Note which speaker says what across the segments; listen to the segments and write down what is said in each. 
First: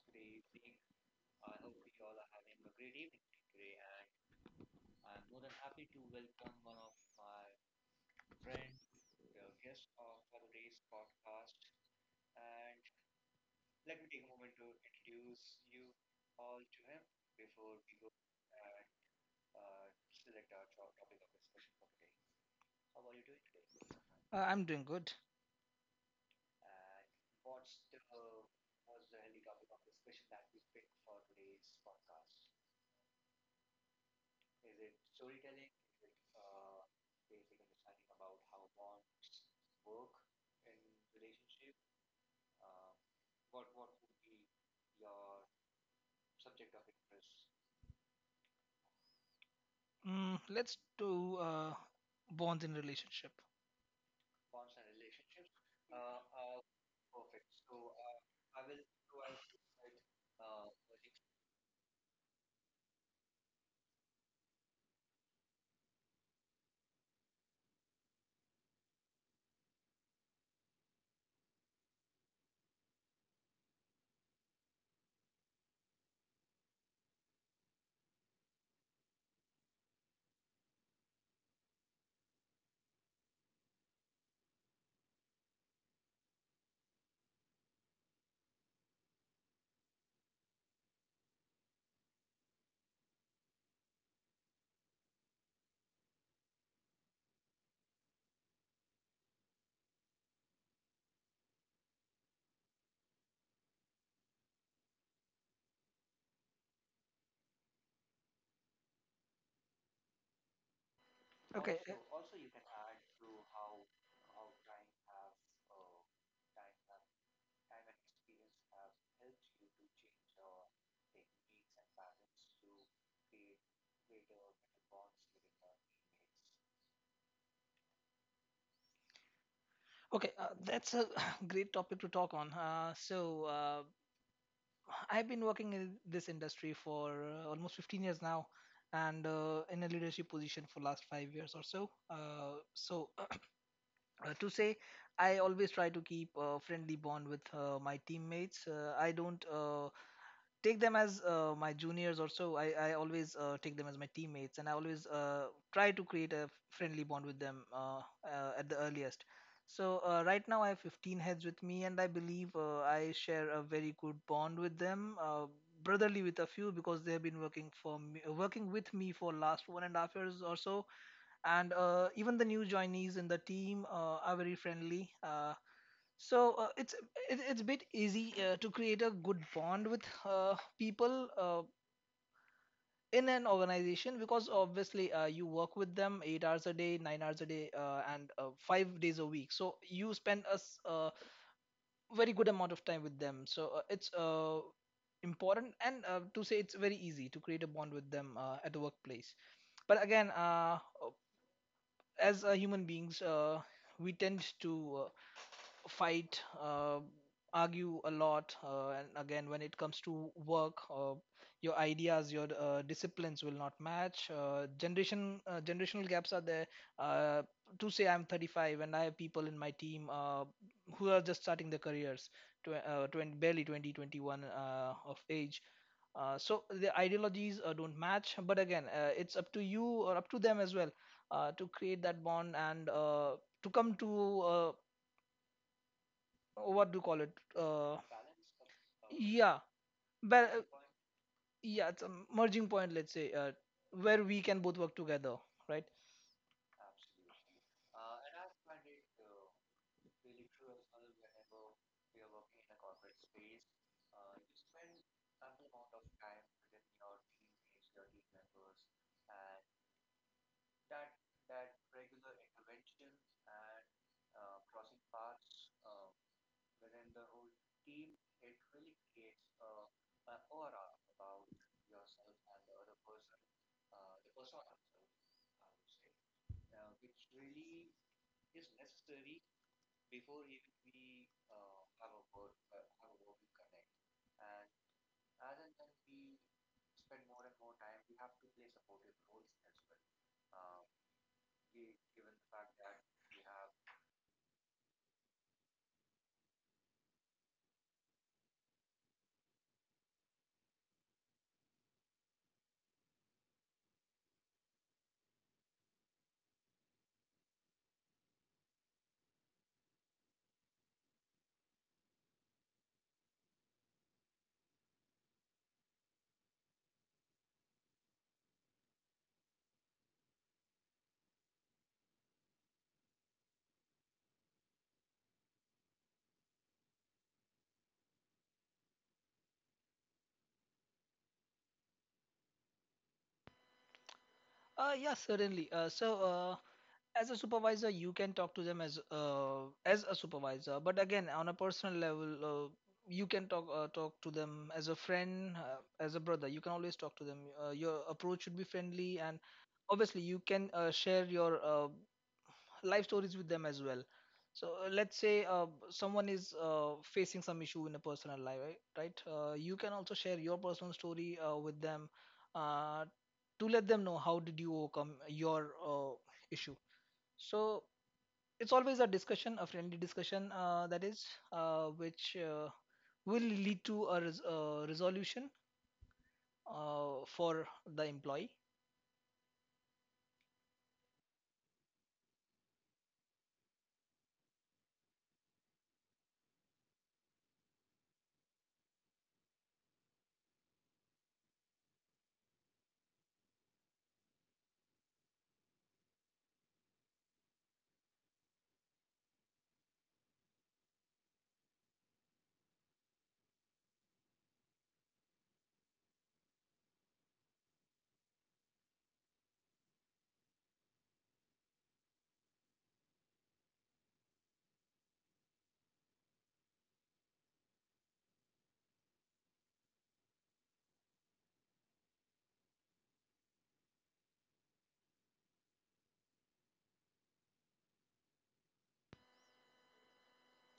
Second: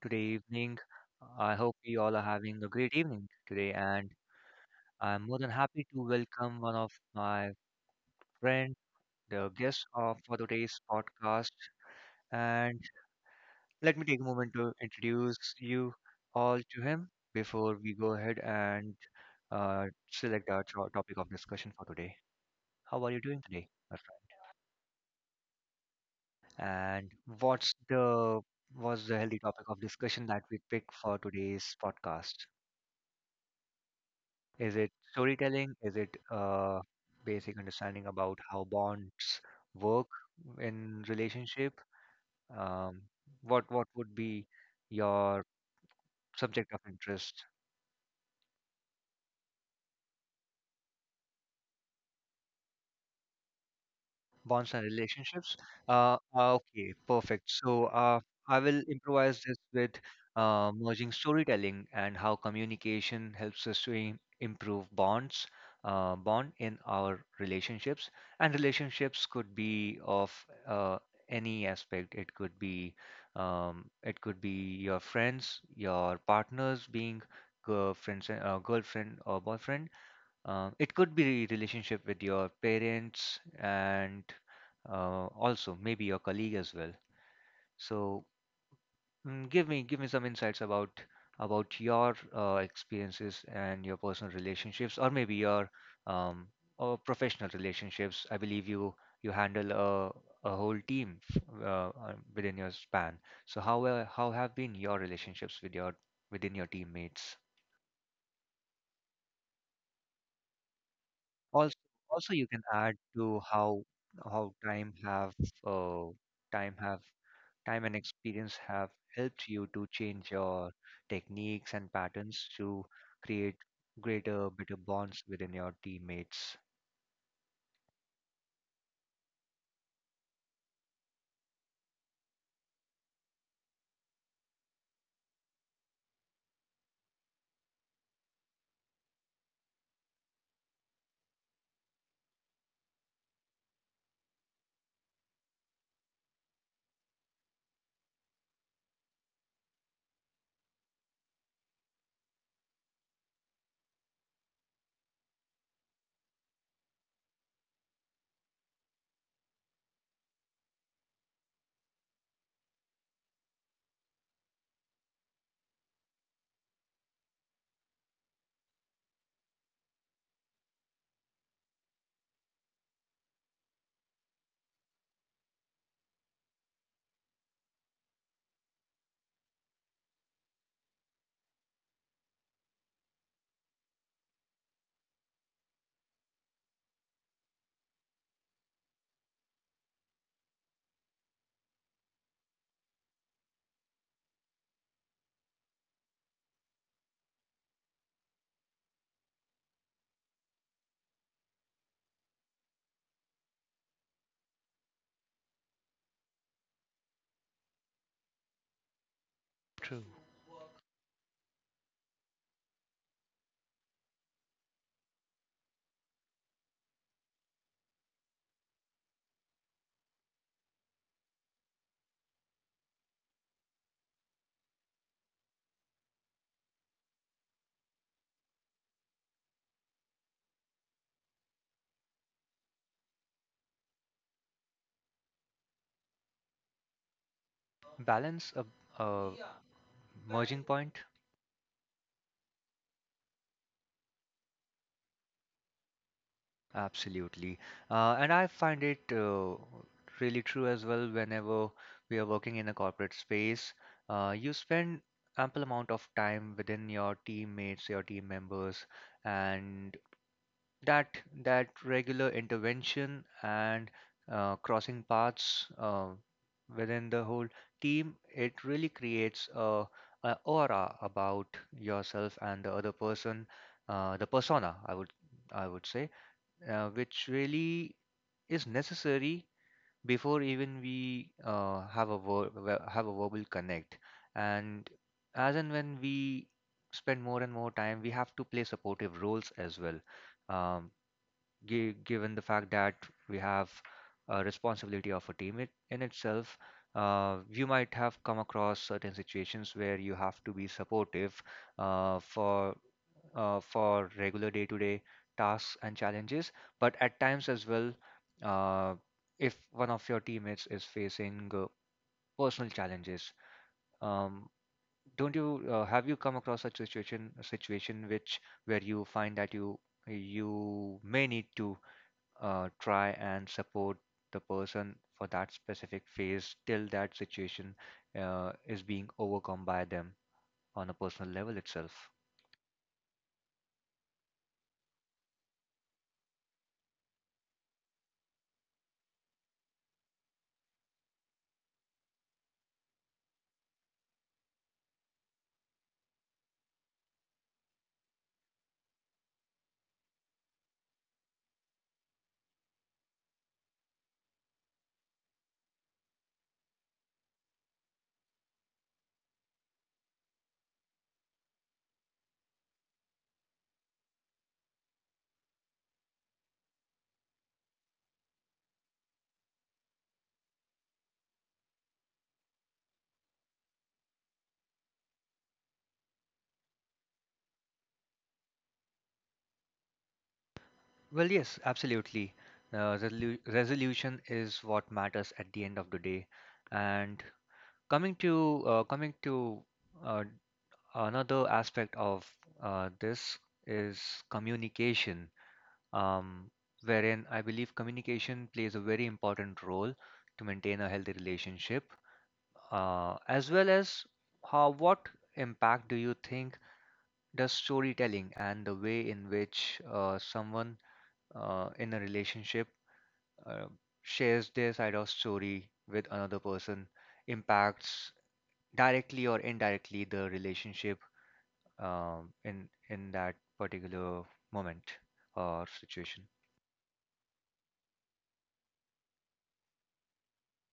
Speaker 1: today evening. I hope you all are having a great evening today, and I'm more than happy to welcome one of my friend, the guest of for today's podcast. And let me take a moment to introduce you all to him before we go ahead and select our topic of discussion for today. How are you doing today, my friend?
Speaker 2: I'm doing good.
Speaker 1: And what's the what's the healthy topic of discussion that we pick for today's podcast? Is it storytelling? Is it basic understanding about how bonds work in relationship? Um, what would be your subject of interest?
Speaker 2: Mm, let's do bonds in relationship.
Speaker 1: Bonds and relationships. Okay, perfect. So I will improvise this with merging storytelling and how communication helps us to improve bond in our relationships. And relationships could be of uh, any aspect. It could be um, it could be your friends, your partners being girlfriend or boyfriend. It could be relationship with your parents and also maybe your colleague as well. So give me some insights about your experiences and your personal relationships, or maybe your um, or professional relationships. I believe you handle a whole team within your span. So how have been your relationships within your teammates?
Speaker 2: Okay.
Speaker 1: also also you can add to how time have uh, time have time and experience have helped you to change your techniques and patterns to create greater better bonds within your teammates.
Speaker 2: Okay, that's a great topic to talk on. I've been working in this industry for almost 15 years now, and in a leadership position for last 5 years or so. To say, I always try to keep a friendly bond with my teammates. I don't take them as my juniors or so. I always take them as my teammates, and I always try to create a friendly bond with them at the earliest. So right now I have 15 heads with me, and I believe I share a very good bond with them, brotherly with a few because they have been working for me, working with me for last 1.5 years or so. And even the new joinees in the team are very friendly. So uh, it's it's a bit easy to create a good bond with people in an organization because obviously you work with them 8 hours a day, 9 hours a day, and 5 days a week. So you spend a very good amount of time with them. So it's important and to say it's very easy to create a bond with them at the workplace. But again, as human beings, we tend to fight, argue a lot, and again, when it comes
Speaker 1: True.
Speaker 2: to work, your ideas, your disciplines will not match. Generational gaps are there. Uh, to say, I'm 35 and I have people in my team who are just starting their careers, barely 20, 21 of age, so the ideologies don't match, but again, it's up to you or up to them as well to create that bond and to come to what do you call it? Uh,
Speaker 1: Balance a
Speaker 2: yeah, but
Speaker 1: merging point.
Speaker 2: yeah, it's a merging point, let's say, where we can both work together, right?
Speaker 1: Absolutely. And I find it really true as well whenever we are working in a corporate space. You spend ample amount of time within your teammates, your team members, and that that regular intervention and crossing paths within the whole team, it really creates a aura about yourself and the other person, the persona, I would say which really is necessary before even we have a ver- ver- have a verbal connect. And as and when we spend more and more time, we have to play supportive roles as well. Um, given the fact that we have a responsibility of a team in itself, you might have come across certain situations where you have to be supportive uh, for for regular day-to-day tasks and challenges, but at times as well, uh, if one of your teammates is facing personal challenges, um, don't you have you come across such situation a situation which where you find that you may need to try and support the person for that specific phase till that situation is being overcome by them on a personal level itself.
Speaker 2: Yeah, certainly. As a supervisor, you can talk to them as a supervisor, but again, on a personal level, you can talk to them as a friend, as a brother. You can always talk to them. Your approach should be friendly, and obviously, you can share your life stories with them as well. So let's say someone is facing some issue in a personal life, right? You can also share your personal story with them uh, to let them know how did you overcome your issue. So it's always a discussion, a friendly discussion that is, which will lead to a resolution for the employee.
Speaker 1: Well, yes, absolutely. Resolution is what matters at the end of the day. And coming to uh, another aspect of this is communication, um, wherein I believe communication plays a very important role to maintain a healthy relationship. As well as how what impact do you think does storytelling and the way in which someone in a relationship uh, shares their side of story with another person impacts directly or indirectly the relationship, in that particular moment or situation?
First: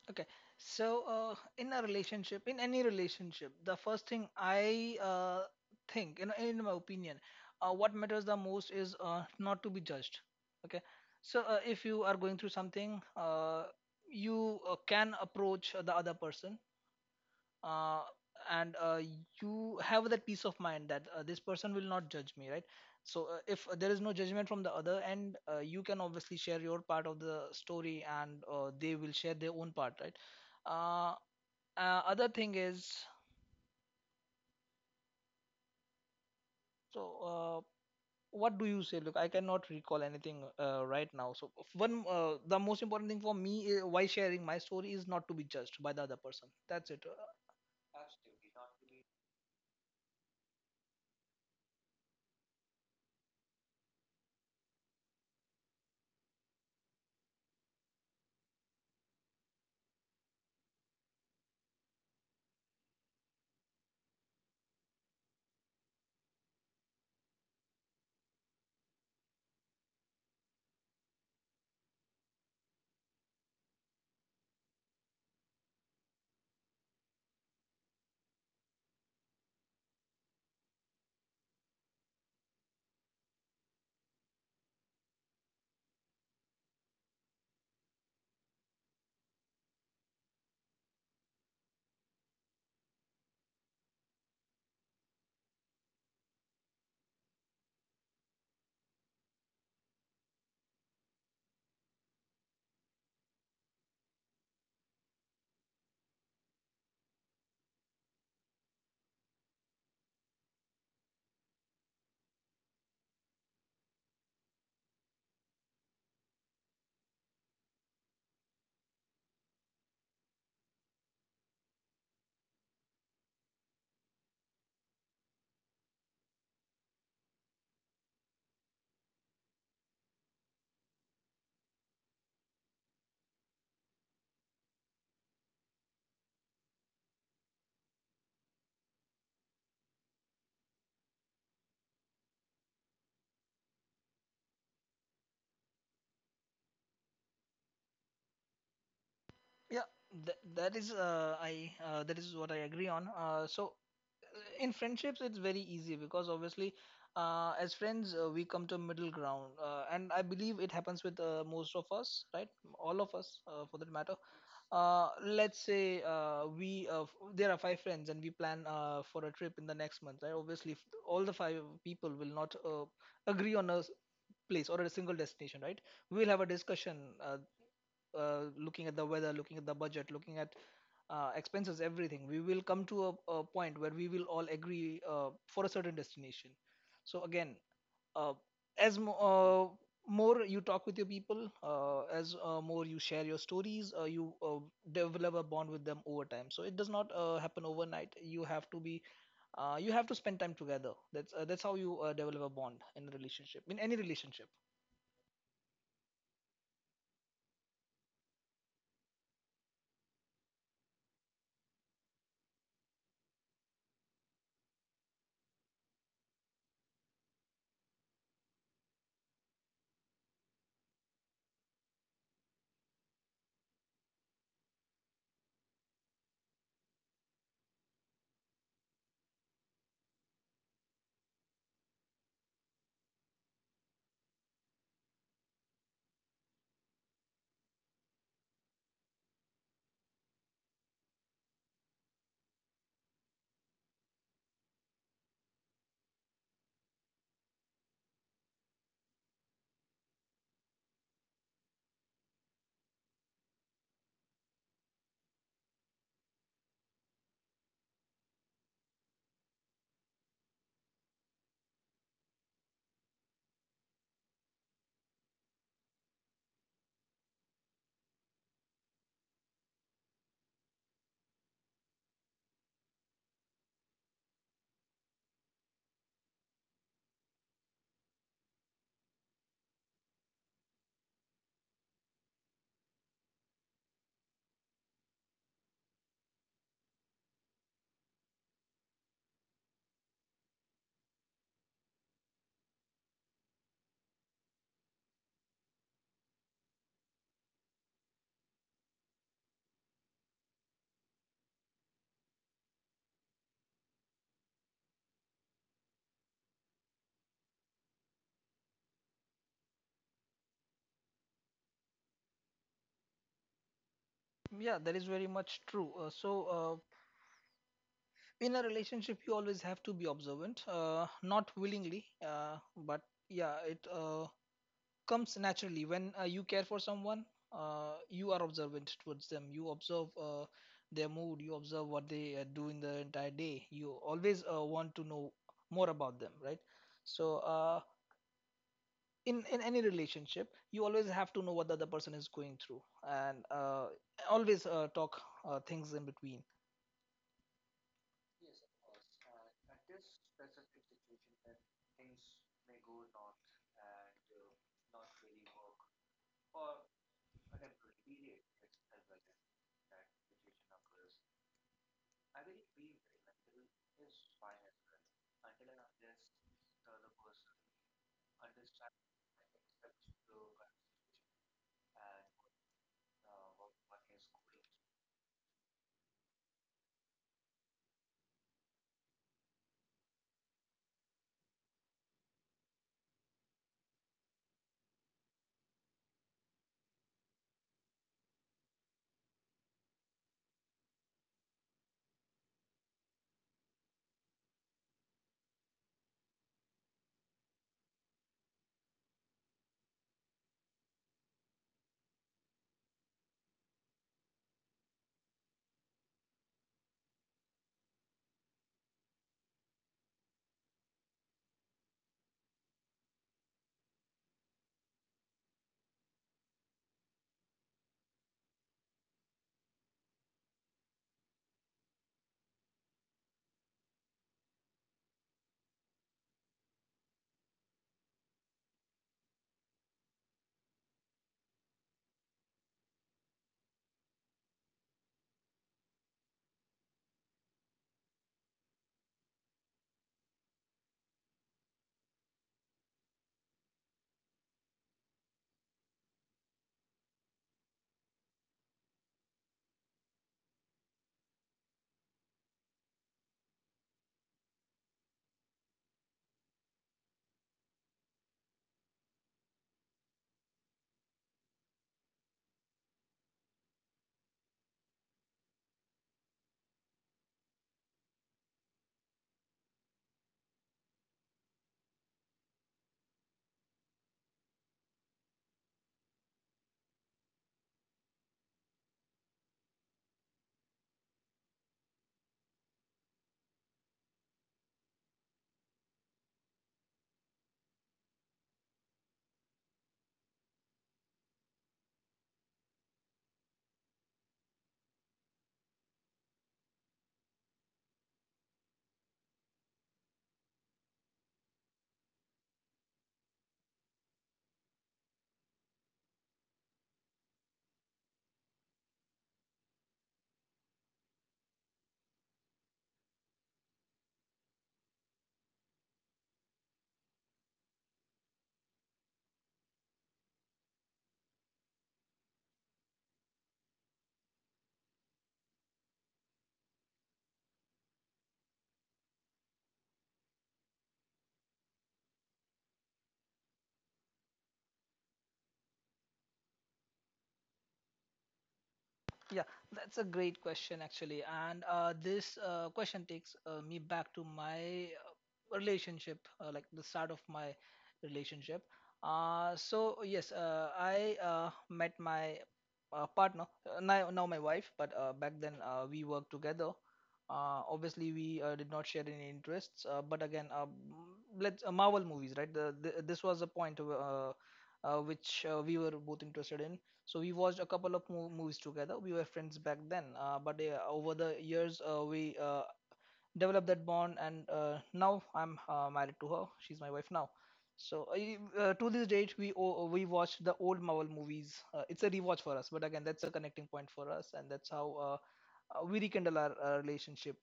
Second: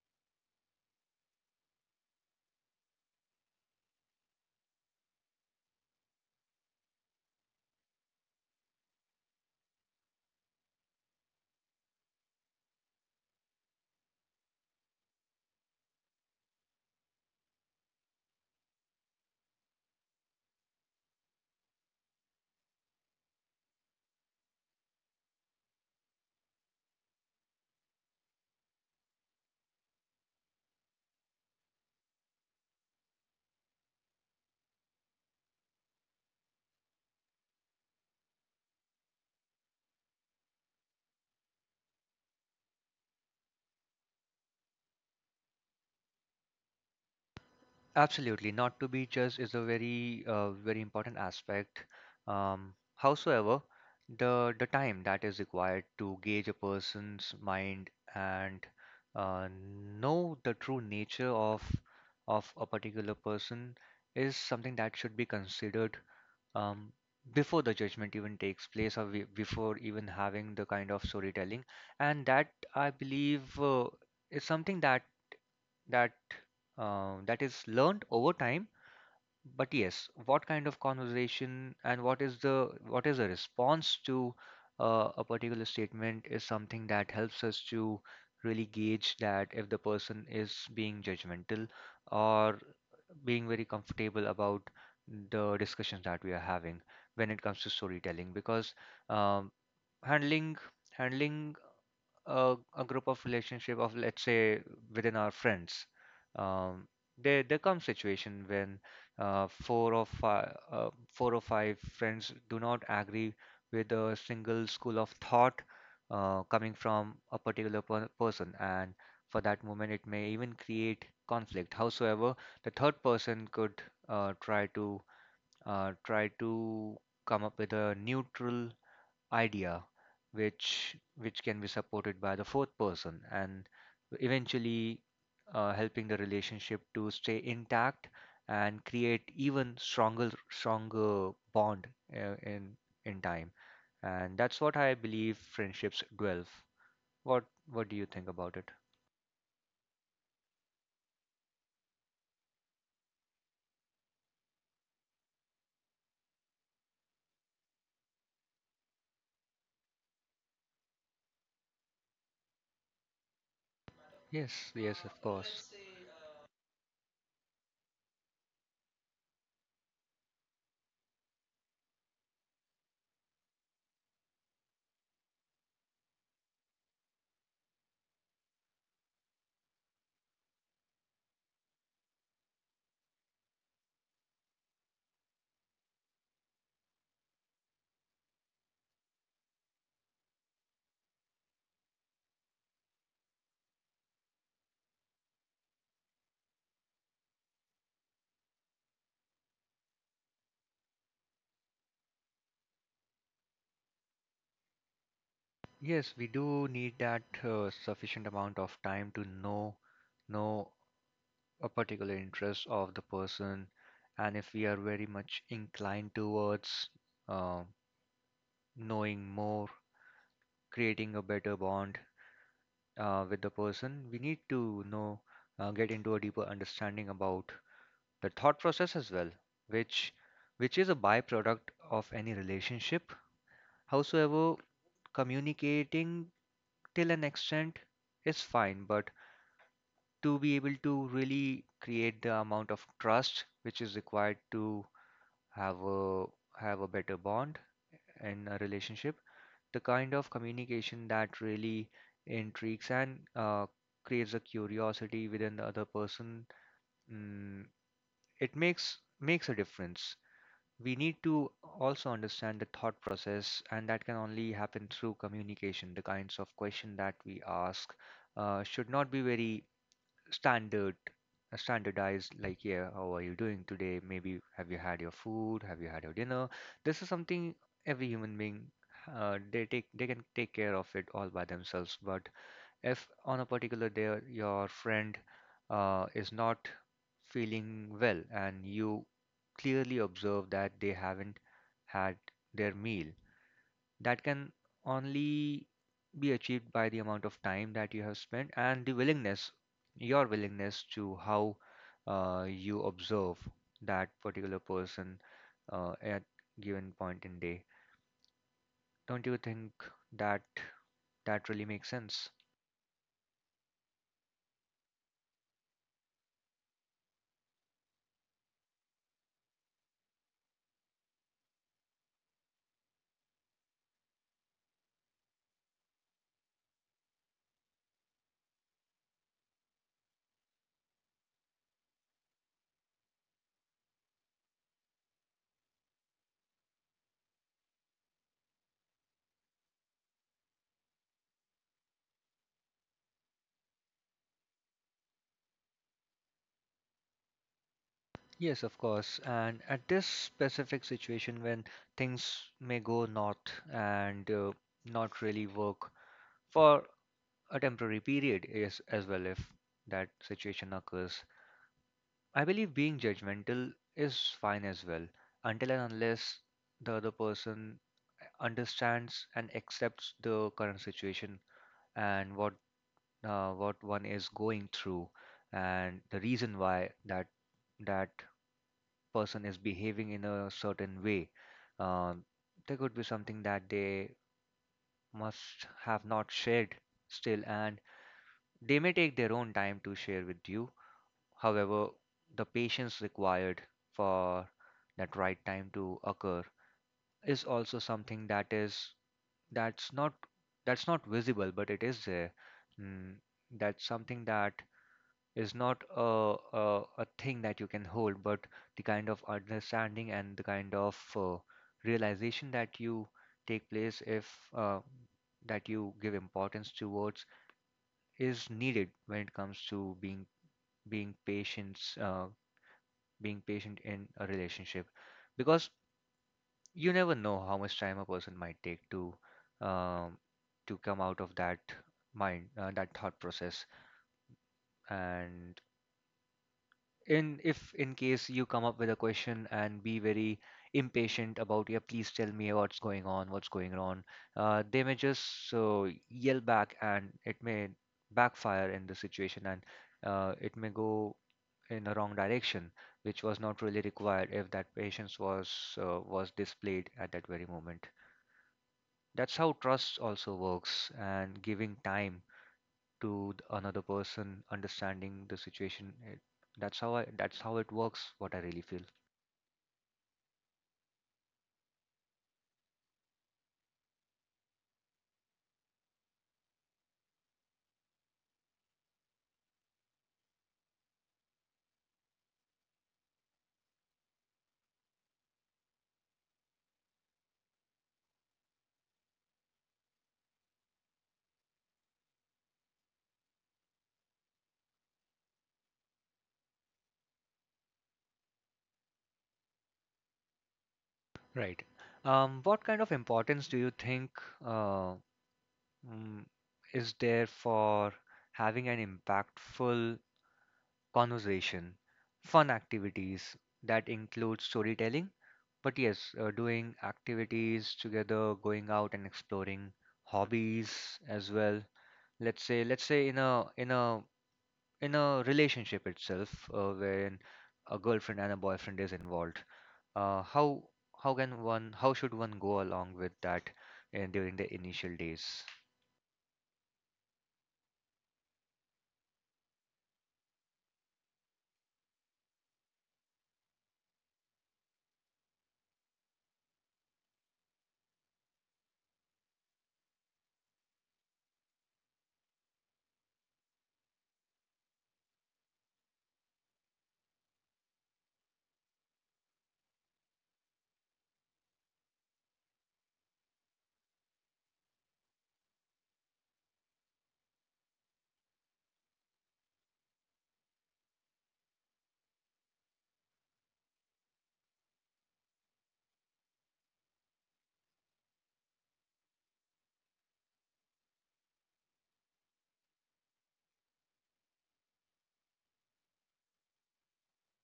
Speaker 2: Okay. So, in a relationship, in any relationship, the first thing I think, you know, in my opinion, what matters the most is not to be judged. Okay. So, if you are going through something, you can approach the other person uh, and you have that peace of mind that this person will not judge me, right? So if there is no judgment from the other end, you can obviously share your part of the story, and they will share their own part, right? uh, Other thing is, so uh, what do you say? Look, I cannot recall anything right now. So, f- one the most important thing for me, why sharing my story, is not to be judged by the other person. That's it.
Speaker 1: Absolutely. Not to be judged is a very, very important aspect. Howsoever, the time that is required to gauge a person's mind and uh, know the true nature of a particular person is something that should be considered, um, before the judgment even takes place, before even having the kind of storytelling. And that I believe is something that that is learned over time. But yes, what kind of conversation and what is the response to a particular statement is something that helps us to really gauge that if the person is being judgmental or being very comfortable about the discussions that we are having when it comes to storytelling, because um, handling handling a group of relationship of, let's say, within our friends. um, there comes situation when four or five friends do not agree with a single school of thought, coming from a particular person, and for that moment it may even create conflict. Howsoever, the third person could uh, try to try to come up with a neutral idea, which can be supported by the fourth person and eventually helping the relationship to stay intact and create even stronger bond uh, in in time. And that's what I believe friendships dwell. What what do you think about it?
Speaker 2: Yeah, that is I that is what I agree on. So in friendships, it's very easy because obviously, as friends, we come to a middle ground, and I believe it happens with most of us, right? All of us, for that matter.
Speaker 1: Yes, yes, of
Speaker 2: Let's
Speaker 1: course.
Speaker 2: say there are five friends and we plan for a trip in the next month, right? Obviously, if all the five people will not agree on a place or a single destination, right, we will have a discussion. uh, Looking at the weather, looking at the budget, looking at expenses, everything, we will come to a point where we will all agree for a certain destination. So again, uh, as mo- uh, more you talk with your people, as more you share your stories, you develop a bond with them over time. So it does not happen overnight. You have to be, you have to spend time together. That's how you develop a bond in a relationship, in any relationship.
Speaker 1: Yes, we do need that sufficient amount of time to know a particular interest of the person, and if we are very much inclined towards uh, knowing more, creating a better bond with the person, we need to get into a deeper understanding about the thought process as well, which which is a byproduct of any relationship. Howsoever, communicating till an extent is fine, but to be able to really create the amount of trust which is required to have a have a better bond in a relationship, the kind of communication that really intrigues and creates a curiosity within the other person, mm, it makes a difference. We need to also understand the thought process, and that can only happen through communication. The kinds of question that we ask should not be very standard standardized, like, yeah, how are you doing today, maybe have you had your food, have you had your dinner? This is something every human being, they can take care of it all by themselves. But if on a particular day your friend is not feeling well and you clearly observe that they haven't had their meal, that can only be achieved by the amount of time that you have spent and the willingness, your willingness to how you observe that particular person at given point in day. Don't you think that that really makes sense?
Speaker 2: Yeah, that is very much true. In a relationship, you always have to be observant, not willingly, but yeah, it comes naturally. When you care for someone, you are observant towards them. You observe their mood, you observe what they do in the entire day. You always want to know more about them, right? So, in any relationship, you always have to know what the other person is going through, and always talk things in between.
Speaker 1: Yes, of course. And at this specific situation when things may go north and not really work for a temporary period is as well, if that situation occurs, I believe being judgmental is fine as well, until and unless the other person understands and accepts the current situation and what one is going through and the reason why that person is behaving in a certain way. Uh, there could be something that they must have not shared still, and they may take their own time to share with you. However, the patience required for that right time to occur is also something that's not that's not visible, but it is there. Mm, that's something that is not a thing that you can hold, but the kind of understanding and the kind of realization that you take place if uh, that you give importance towards is needed when it comes to being patient, uh, being patient in a relationship, because you never know how much time a person might take to, um, to come out of that mind, that thought process. And in if in case you come up with a question and be very impatient about, yeah, please tell me what's going on, what's going on, they may just yell back and it may backfire in the situation, and it may go in a wrong direction, which was not really required if that patience was displayed at that very moment. That's how trust also works, and giving time to another person, understanding the situation. It, that's how I. That's how it works. What I really feel. Right. What kind of importance do you think uh, mm, is there for having an impactful conversation, fun activities that include storytelling? But yes, doing activities together, going out and exploring hobbies as well. Let's say, in a relationship itself, wherein a girlfriend and a boyfriend is involved, uh, how how should one go along with that during the initial days?
Speaker 2: Yeah, that's a great question actually, and this question takes me back to my relationship, like the start of my relationship. So yes, I met my partner, now my wife, but back then, we worked together. Obviously, we did not share any interests, but again, m- let's Marvel movies, right? This was a point which we were both interested in. So we watched a couple of movies together. We were friends back then, but over the years, we developed that bond, and now I'm married to her. She's my wife now. So to this date, we watch the old Marvel movies. It's a rewatch for us, but again, that's a connecting point for us, and that's how we rekindle our relationship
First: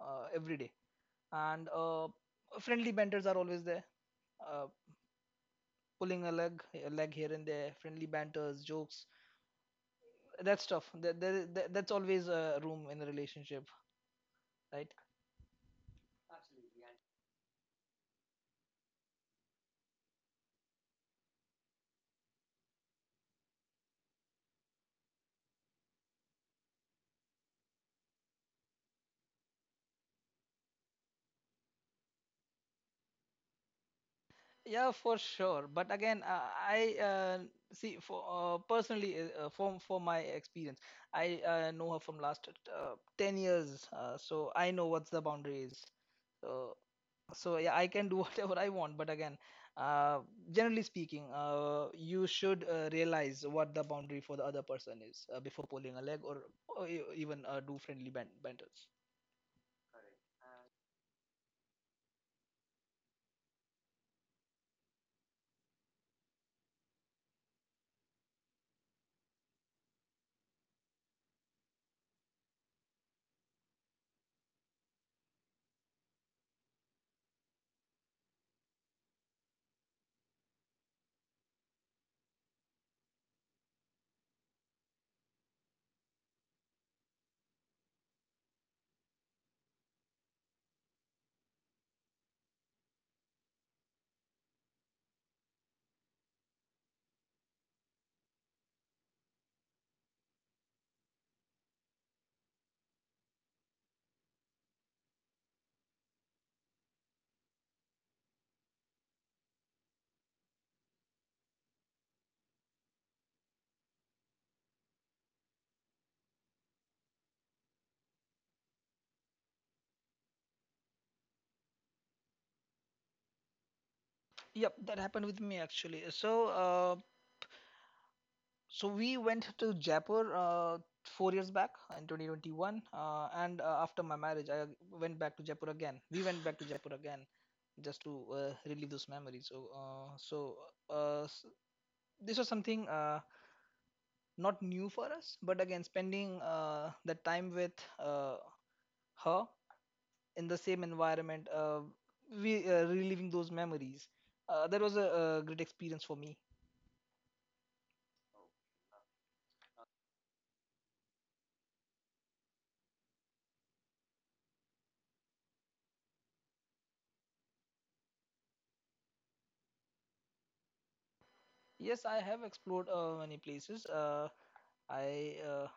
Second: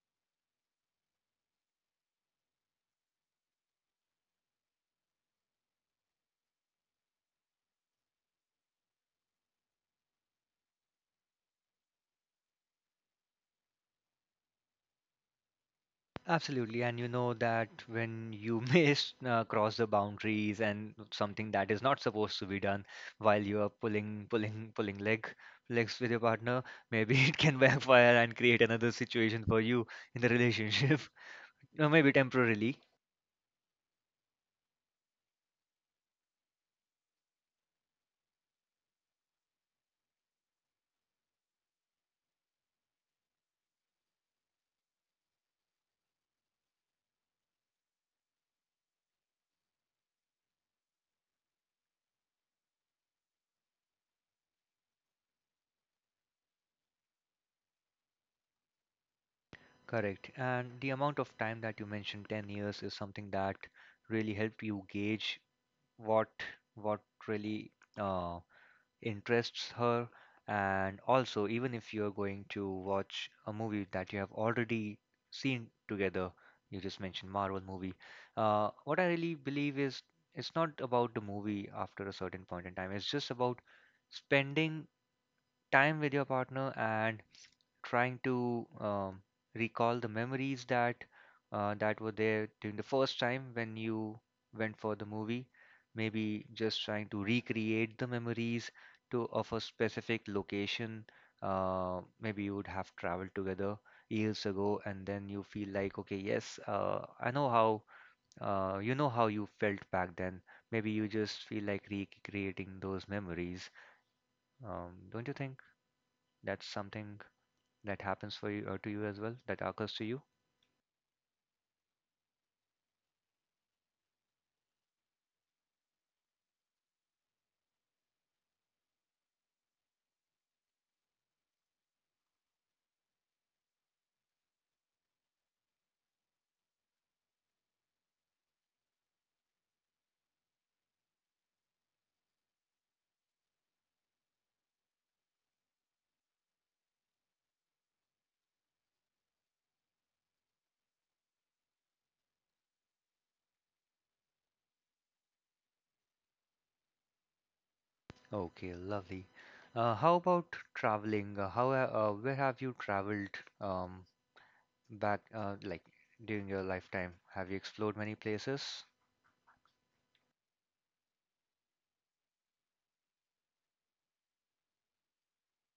Speaker 2: every day. And friendly banters are always there, uh, pulling a leg here and there. Friendly banters, jokes, that's tough, that's always a room in a relationship, right?
Speaker 1: Absolutely, and you know that when you miss cross the boundaries and something that is not supposed to be done while you are pulling legs with your partner, maybe it can backfire and create another situation for you in the relationship, or maybe temporarily.
Speaker 2: Yeah, for sure, but again, I see, for personally, from for my experience, I know her from last 10 years, so I know what's the boundary is. So so yeah, I can do whatever I want, but again, uh, generally speaking, you should realize what the boundary for the other person is before pulling a leg, or even do friendly banters.
Speaker 1: Correct. And the amount of time that you mentioned, 10 years, is something that really helped you gauge what what really uh, interests her. And also, even if you're going to watch a movie that you have already seen together, you just mentioned Marvel movie. What I really believe is it's not about the movie after a certain point in time. It's just about spending time with your partner and trying to recall the memories that that were there during the first time when you went for the movie. Maybe just trying to recreate the memories to of a specific location. Maybe you would have traveled together years ago, and then you feel like, okay, yes, I know how you know how you felt back then. Maybe you just feel like recreating those memories. Don't you think that's something that happens for you, to you as well. That occurs to you.
Speaker 2: Yep, that happened with me actually. So, so we went to Jaipur 4 years back in 2021, and after my marriage, I went back to Jaipur again. We went back to Jaipur again just to relive those memories. So, so s this was something not new for us, but again, spending the time with uh, her in the same environment, we reliving those memories. That was a great experience for me.
Speaker 1: Okay, lovely. How about traveling? Where have you traveled um, back like during your lifetime? Have you explored many places?
Speaker 2: Yes, I have explored many places. I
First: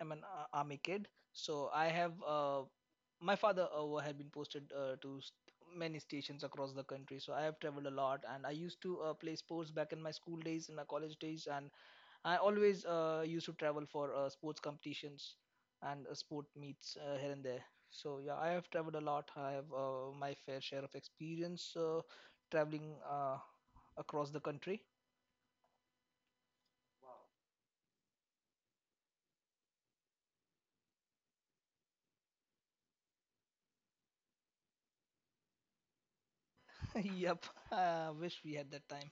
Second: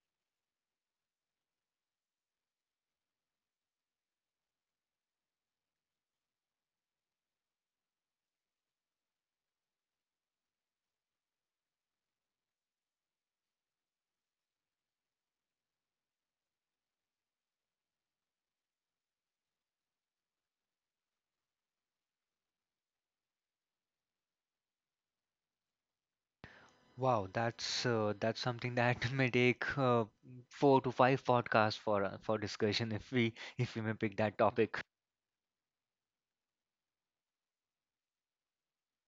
Speaker 2: am an army kid, so I have my father had been posted to many stations across the country. So I have traveled a lot, and I used to play sports back in my school days, in my college days, and I always used to travel for sports competitions and sport meets here and there. So yeah, I have traveled a lot. I have my fair share of experience traveling across the country.
Speaker 1: Wow, that's something that may take four to five podcasts for discussion if we may pick that topic.
Speaker 2: Yep, I wish we had that time.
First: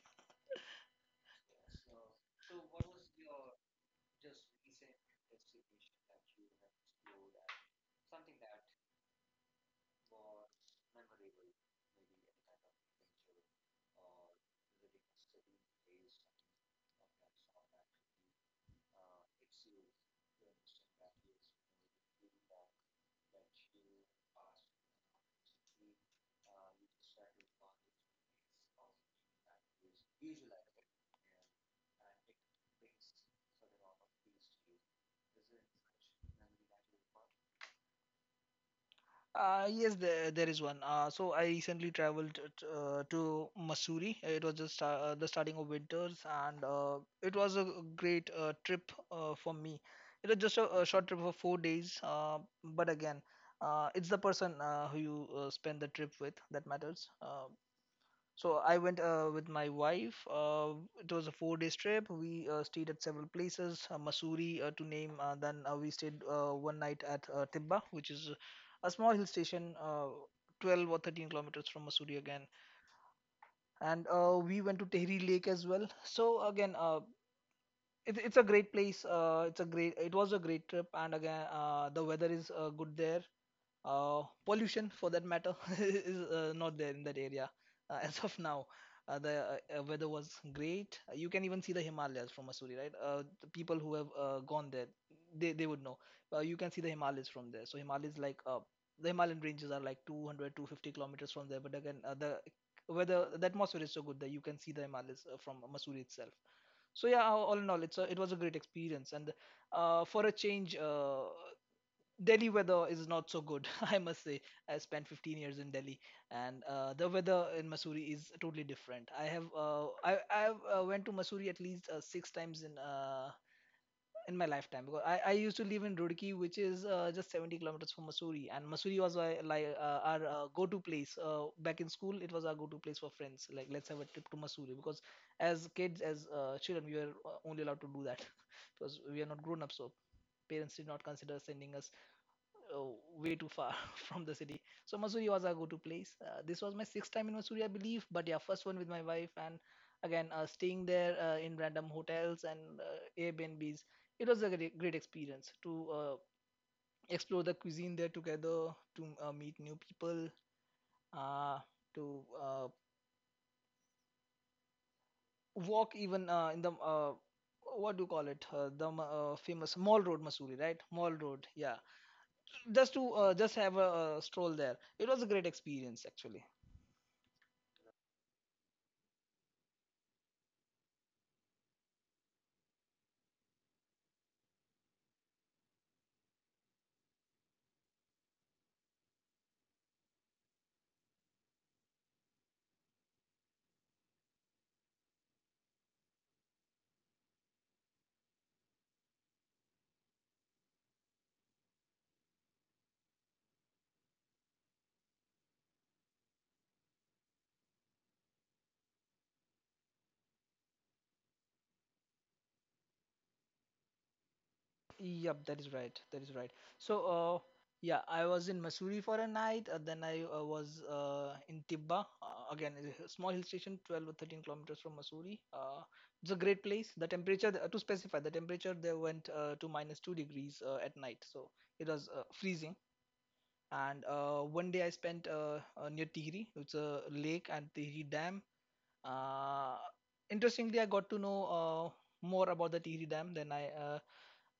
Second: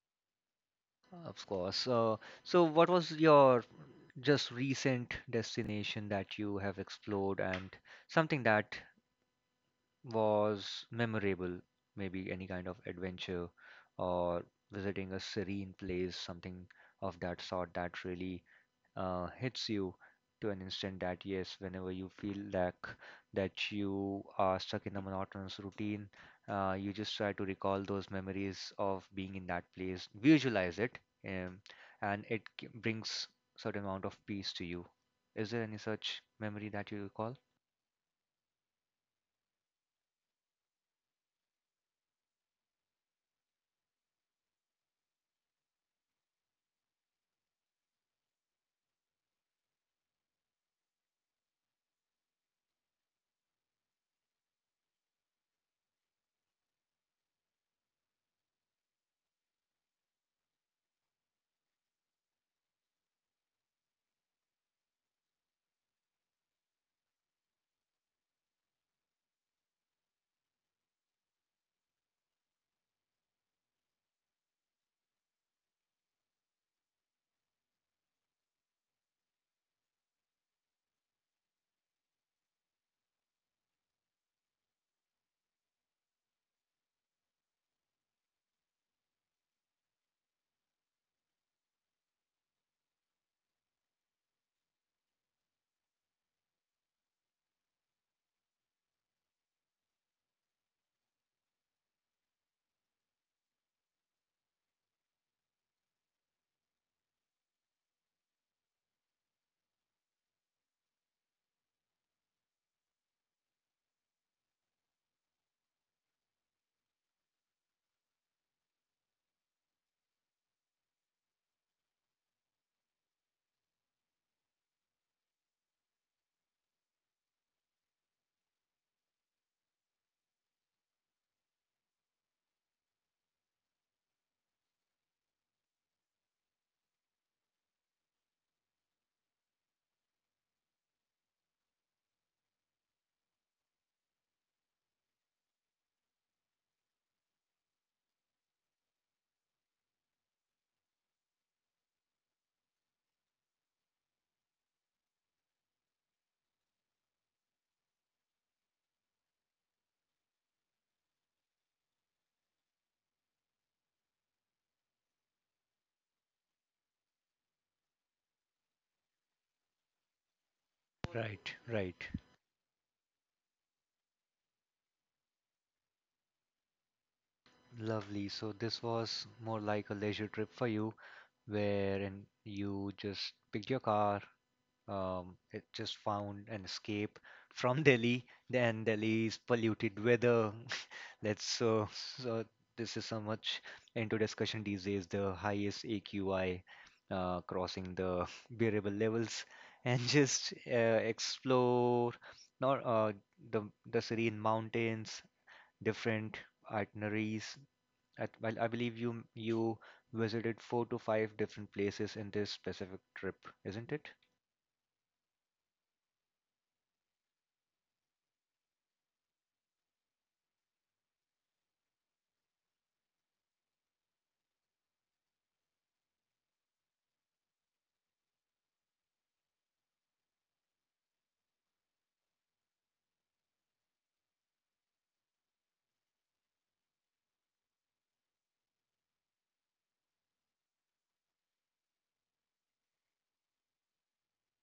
Speaker 1: Of course. So, what was your just recent destination that you have explored and something that was memorable, maybe any kind of adventure or visiting a serene place, something of that sort that really hits you to an instant that yes, whenever you feel like that you are stuck in a monotonous routine, you just try to recall those memories of being in that place, visualize it, um, and brings certain amount of peace to you. Is there any such memory that you recall?
Speaker 2: Yes, there is one. So I recently traveled to Missouri. It was just the starting of winters, and it was a great trip for me. It was just a short trip for 4 days, but again, it's the person who you spend the trip with that matters. So I went with my wife. It was a 4 days trip. We stayed at several places, Missouri to name. Then we stayed one night at Tibba, which is a small hill station, 12 or 13 kilometers from Missouri again. And we went to Tehri Lake as well. So again, it's a great place. It was a great trip, and again, the weather is good there. Pollution for that matter is not there in that area as of now. The weather was great. You can even see the Himalayas from Mussoorie, right? The people who have gone there, they would know. You can see the Himalayas from there. So Himalayas, like the Himalayan ranges are like 200, 250 kilometers from there. But again, the weather, the atmosphere is so good that you can see the Himalayas from Mussoorie itself. So yeah, all in all, it was a great experience, and for a change, Delhi weather is not so good, I must say. I spent 15 years in Delhi, and the weather in Missouri is totally different. I have I went to Missouri at least six times in my lifetime because I used to live in Roorkee, which is just 70 kilometers from Missouri, and Missouri was my, like our go-to place back in school. It was our go-to place for friends. Like, let's have a trip to Missouri because as kids, as children, we were only allowed to do that because we are not grown up, so parents did not consider sending us oh, way too far from the city. So Missouri was our go-to place. This was my sixth time in Missouri, I believe. But yeah, first one with my wife, and again staying there in random hotels and Airbnbs. It was a great, great experience to explore the cuisine there together, to meet new people, uh, to walk even in the what do you call it? The famous Mall Road, Missouri, right? Mall Road,
Speaker 1: Right,
Speaker 2: yeah.
Speaker 1: right.
Speaker 2: Just to just have a, stroll there. It was a great experience actually.
Speaker 1: Lovely. So this was more like a leisure trip for you, wherein you just picked your car, it just found an escape from Delhi, then Delhi's polluted weather. Let's so so This is so much into discussion these days, the highest AQI crossing the bearable levels, and just explore not the serene mountains, different itineraries at, well, I believe you visited four to five different places in this specific trip, isn't it?
Speaker 2: Yep, that is right. That is right. So, yeah, I was in Missouri for a night. Then I was in Tibba. Again, it's a small hill station, 12 or 13 kilometers from Missouri. It's a great place. To specify, the temperature there went to minus -2 degrees at night. So it was freezing. And one day I spent near Tihri. It's a lake and Tihri Dam. Uh, Interestingly, I got to know more about the Tihri Dam than I uh,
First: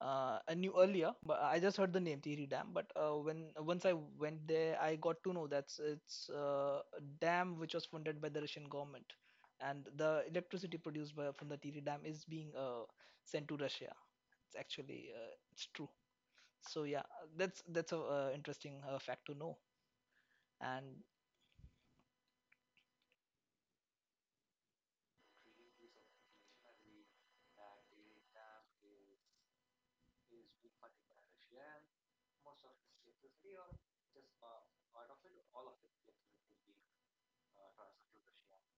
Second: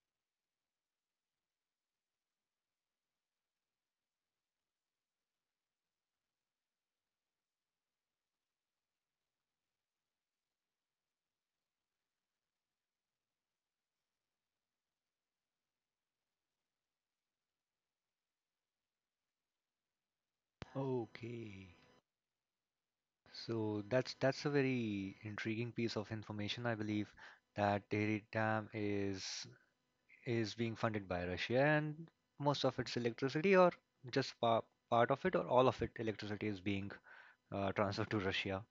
Speaker 2: uh, I knew earlier, but I just heard the name Tihri Dam. But when once I went there, I got to know that it's a dam which was funded by the Russian government, and the electricity produced from the Tihri Dam is being sent to Russia. It's actually it's true. So yeah, that's a interesting fact to know. And
Speaker 1: Okay. So that's a very intriguing piece of information, I believe, that Tehri Dam is being funded by Russia, and most of its electricity, or just pa part of it, or all of it, electricity is being transferred to Russia.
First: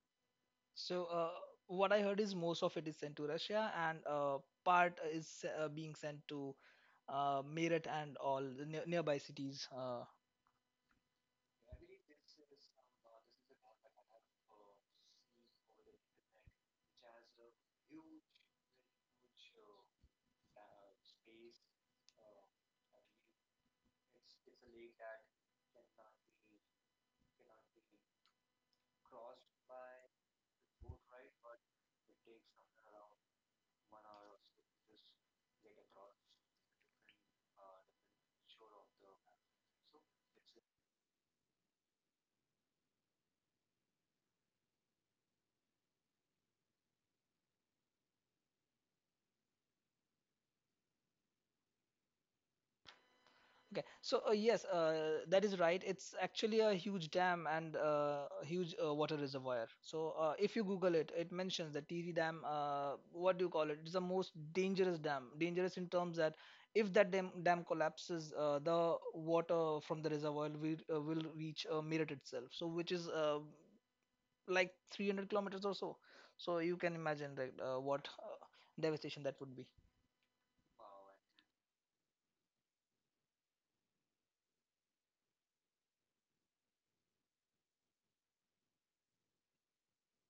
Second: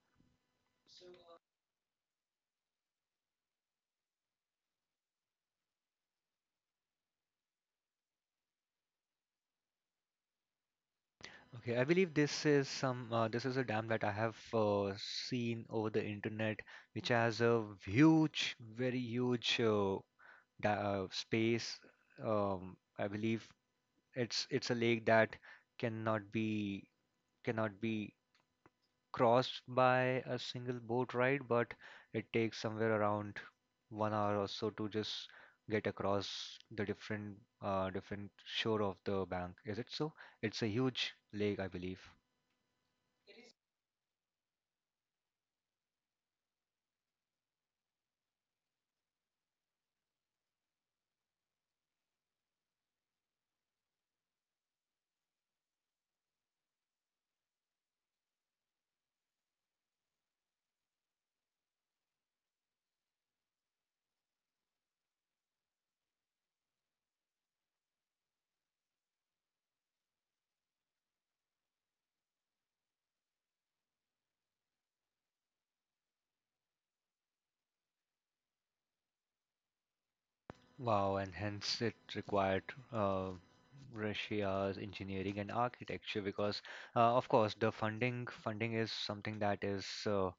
Speaker 2: so what I heard is most of it is sent to Russia, and part is being sent to Meerut and all the nearby cities
Speaker 1: Okay, I believe this is some this is a dam that I have seen over the internet, which has a huge, very huge da space. I believe it's a lake that cannot be cannot be crossed by a single boat ride, but it takes somewhere around 1 hour or so to just get across the different different shore of the bank. Is it so? It's a huge lake, I believe.
Speaker 2: Okay, so yes, that is right. It's actually a huge dam and a huge water reservoir. So if you Google it, it mentions the Tiri Dam. What do you call it? It's the most dangerous dam. Dangerous in terms that if that dam collapses, the water from the reservoir will reach Meerut itself. So which is like 300 kilometers or so. So you can imagine that what devastation that would be
Speaker 1: Wow, and hence it required uh, Russia's engineering and architecture because, of course, the funding is something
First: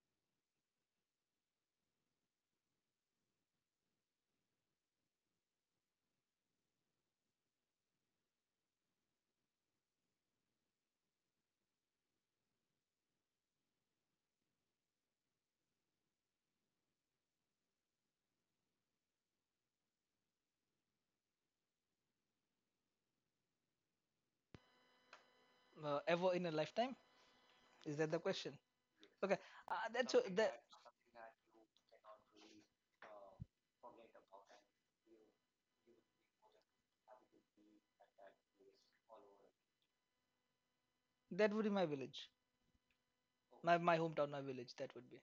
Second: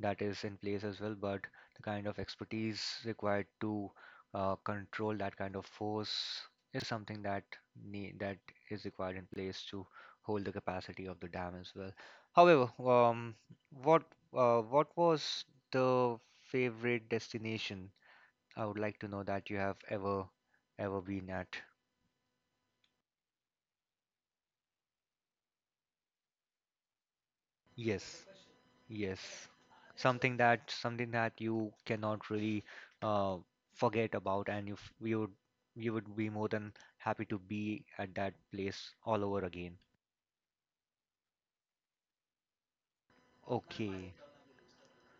Speaker 1: that is in place as well, but the kind of expertise required to control that kind of force is something that need that is required in place to hold the capacity of the dam as well. However, what what was the favorite destination? I would like to know that you have ever been at.
Speaker 2: ever in a lifetime. Is that the
Speaker 1: Yes,
Speaker 2: question?
Speaker 1: yes.
Speaker 2: Okay, that's so that
Speaker 1: Something that you cannot really uh, forget about, and you would be more than happy to be at that place all over again.
Speaker 2: that would be my village, my
Speaker 1: Okay.
Speaker 2: hometown, my village. That would be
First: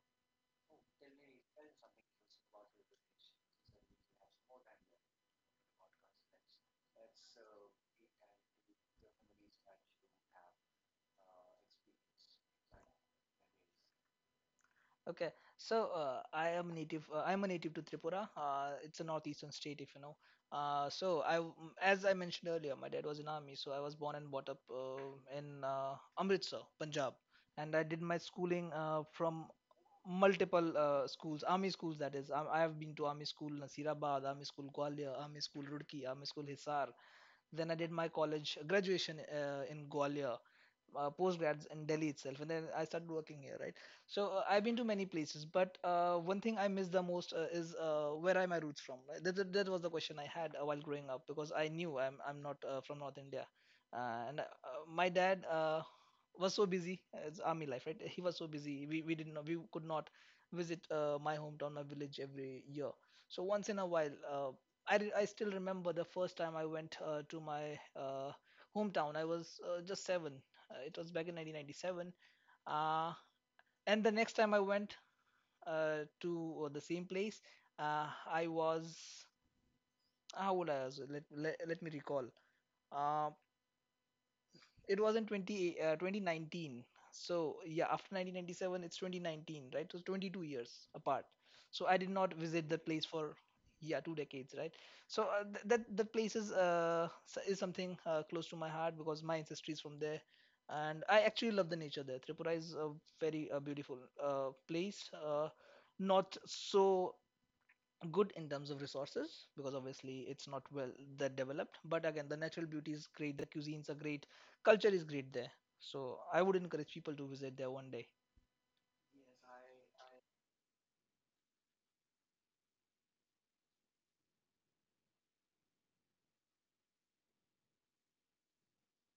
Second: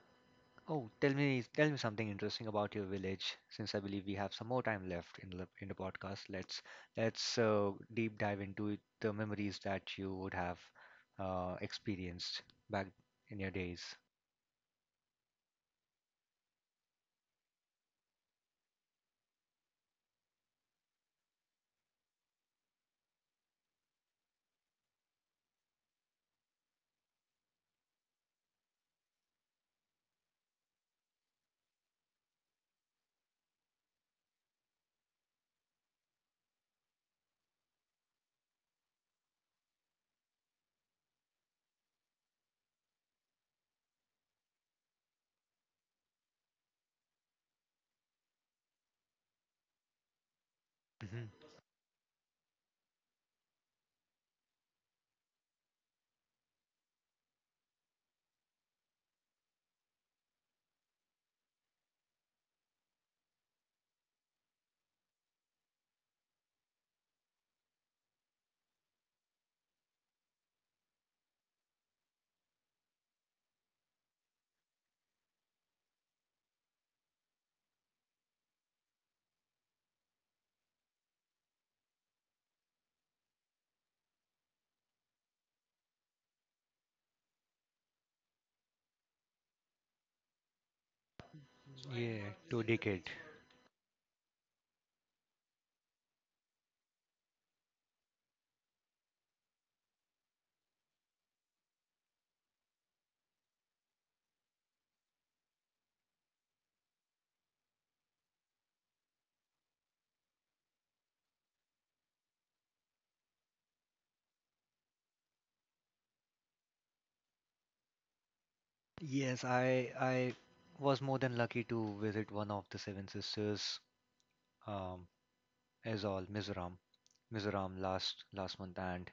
Speaker 1: Oh, tell me something interesting about your village, since I believe we have some more time left in the podcast. Let's deep dive into it, the memories that you would have experienced back in your days.
Speaker 2: okay. So I am native. I am a native to Tripura. It's a northeastern state, if you know. Uh, so I, w- as I mentioned earlier, my dad was in army, so I was born and brought up in Amritsar, Punjab, and I did my schooling from multiple schools, army schools. That is, I have been to army school Nasirabad, army school Gwalior, army school Rudki, army school Hisar. Then I did my college graduation in Gwalior, postgrads in Delhi itself, and then I started working here, right? So I've been to many places, but one thing I miss the most is, where are my roots from, right? That was the question I had while growing up
Speaker 1: Hmm.
Speaker 2: because I knew I'm not from North India, and my dad was so busy. It's army life, right? He was so busy. We didn't know, we could not visit my hometown, my village every year. So once in a while, I still remember the first time I went to my hometown. I was just seven, it was back in 1997. Uh, and the next time I went to the same place, I was — how old I was? Let me recall. Uh, It was in 2019. So yeah, after 1997, it's 2019, right? So 22 years apart. So I did not
Speaker 1: Yeah,
Speaker 2: visit
Speaker 1: two
Speaker 2: the place
Speaker 1: decade.
Speaker 2: for, yeah, two decades, right? So that that place is is something close to my heart because my ancestry is from there, and I actually love the nature there. Tripura is a very beautiful place. Not so good in terms of resources because obviously it's not well that developed, but again the natural beauty is great, the cuisines are great, culture is great there. So I would encourage people to visit there one day.
Speaker 1: Yes, I was more than lucky to visit one of the Seven Sisters, um, as all Mizoram, Mizoram last month, and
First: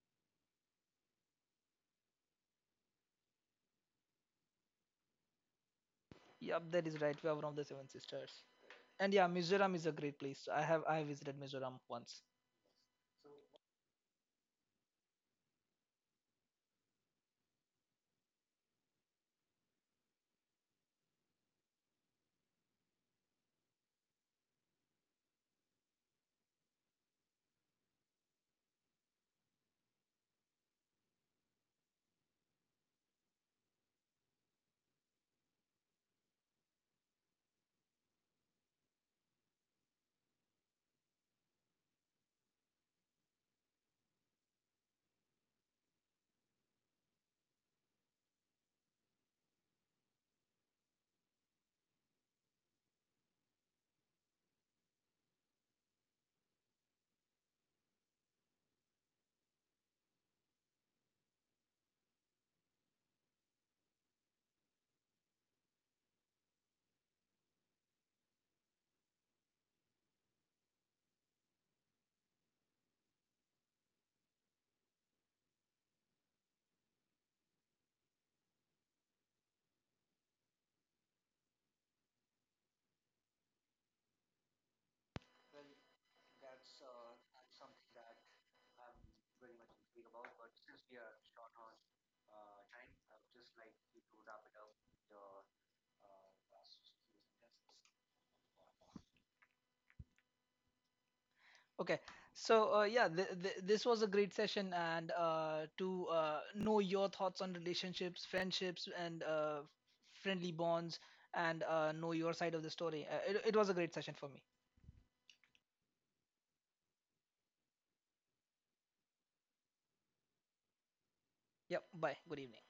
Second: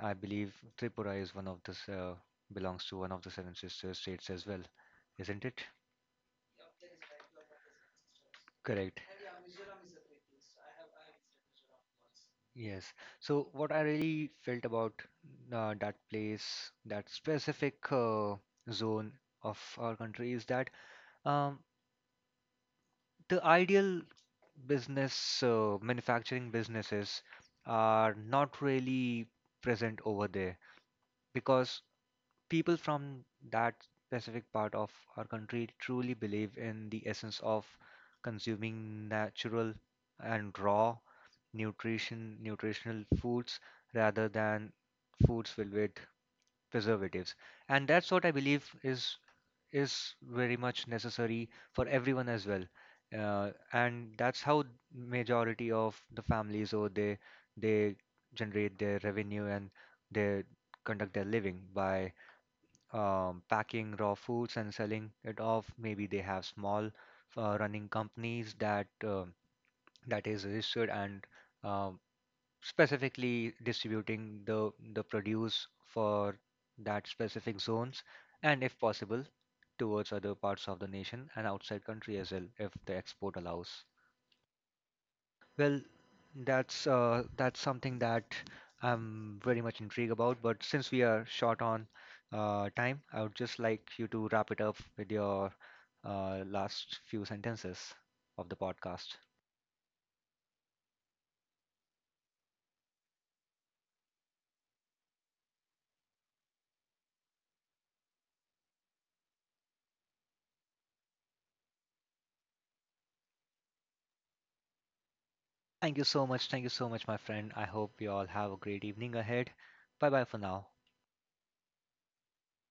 Speaker 1: I believe Tripura is one of the belongs to one of the Seven Sisters states as well, isn't it?
Speaker 2: Yep, that is right, we are one of the Seven Sisters.
Speaker 1: Correct.
Speaker 2: And yeah, Mizoram is a great place. I visited Mizoram once.
Speaker 1: Yes. So what I really felt about that place, that specific zone of our country, is that um, the ideal business manufacturing businesses are not really present over there because people from that specific part of our country truly believe in the essence of consuming natural and raw nutritional foods rather than foods filled with preservatives, and that's what I believe is is very much necessary for everyone as well, and that's how majority of the families, or they generate their revenue, and they conduct their living by packing raw foods and selling it off. Maybe they have small running companies that that is registered and um, specifically distributing the produce for that specific zones, and if possible towards other parts of the nation and outside country as well, if the export allows. Well, that's something that I'm very much intrigued about, but since we are short on time, I would just like you to wrap it up with your last few sentences of the podcast.
Speaker 2: Okay, so yeah, this was a great session and to know your thoughts on relationships, friendships, and friendly bonds, and know your side of the story. It was a great session for me.
Speaker 1: Thank you so much. Thank you so much, my friend. I hope you all have a great evening ahead. Bye bye for now.
Speaker 2: Yep. Bye. Good evening.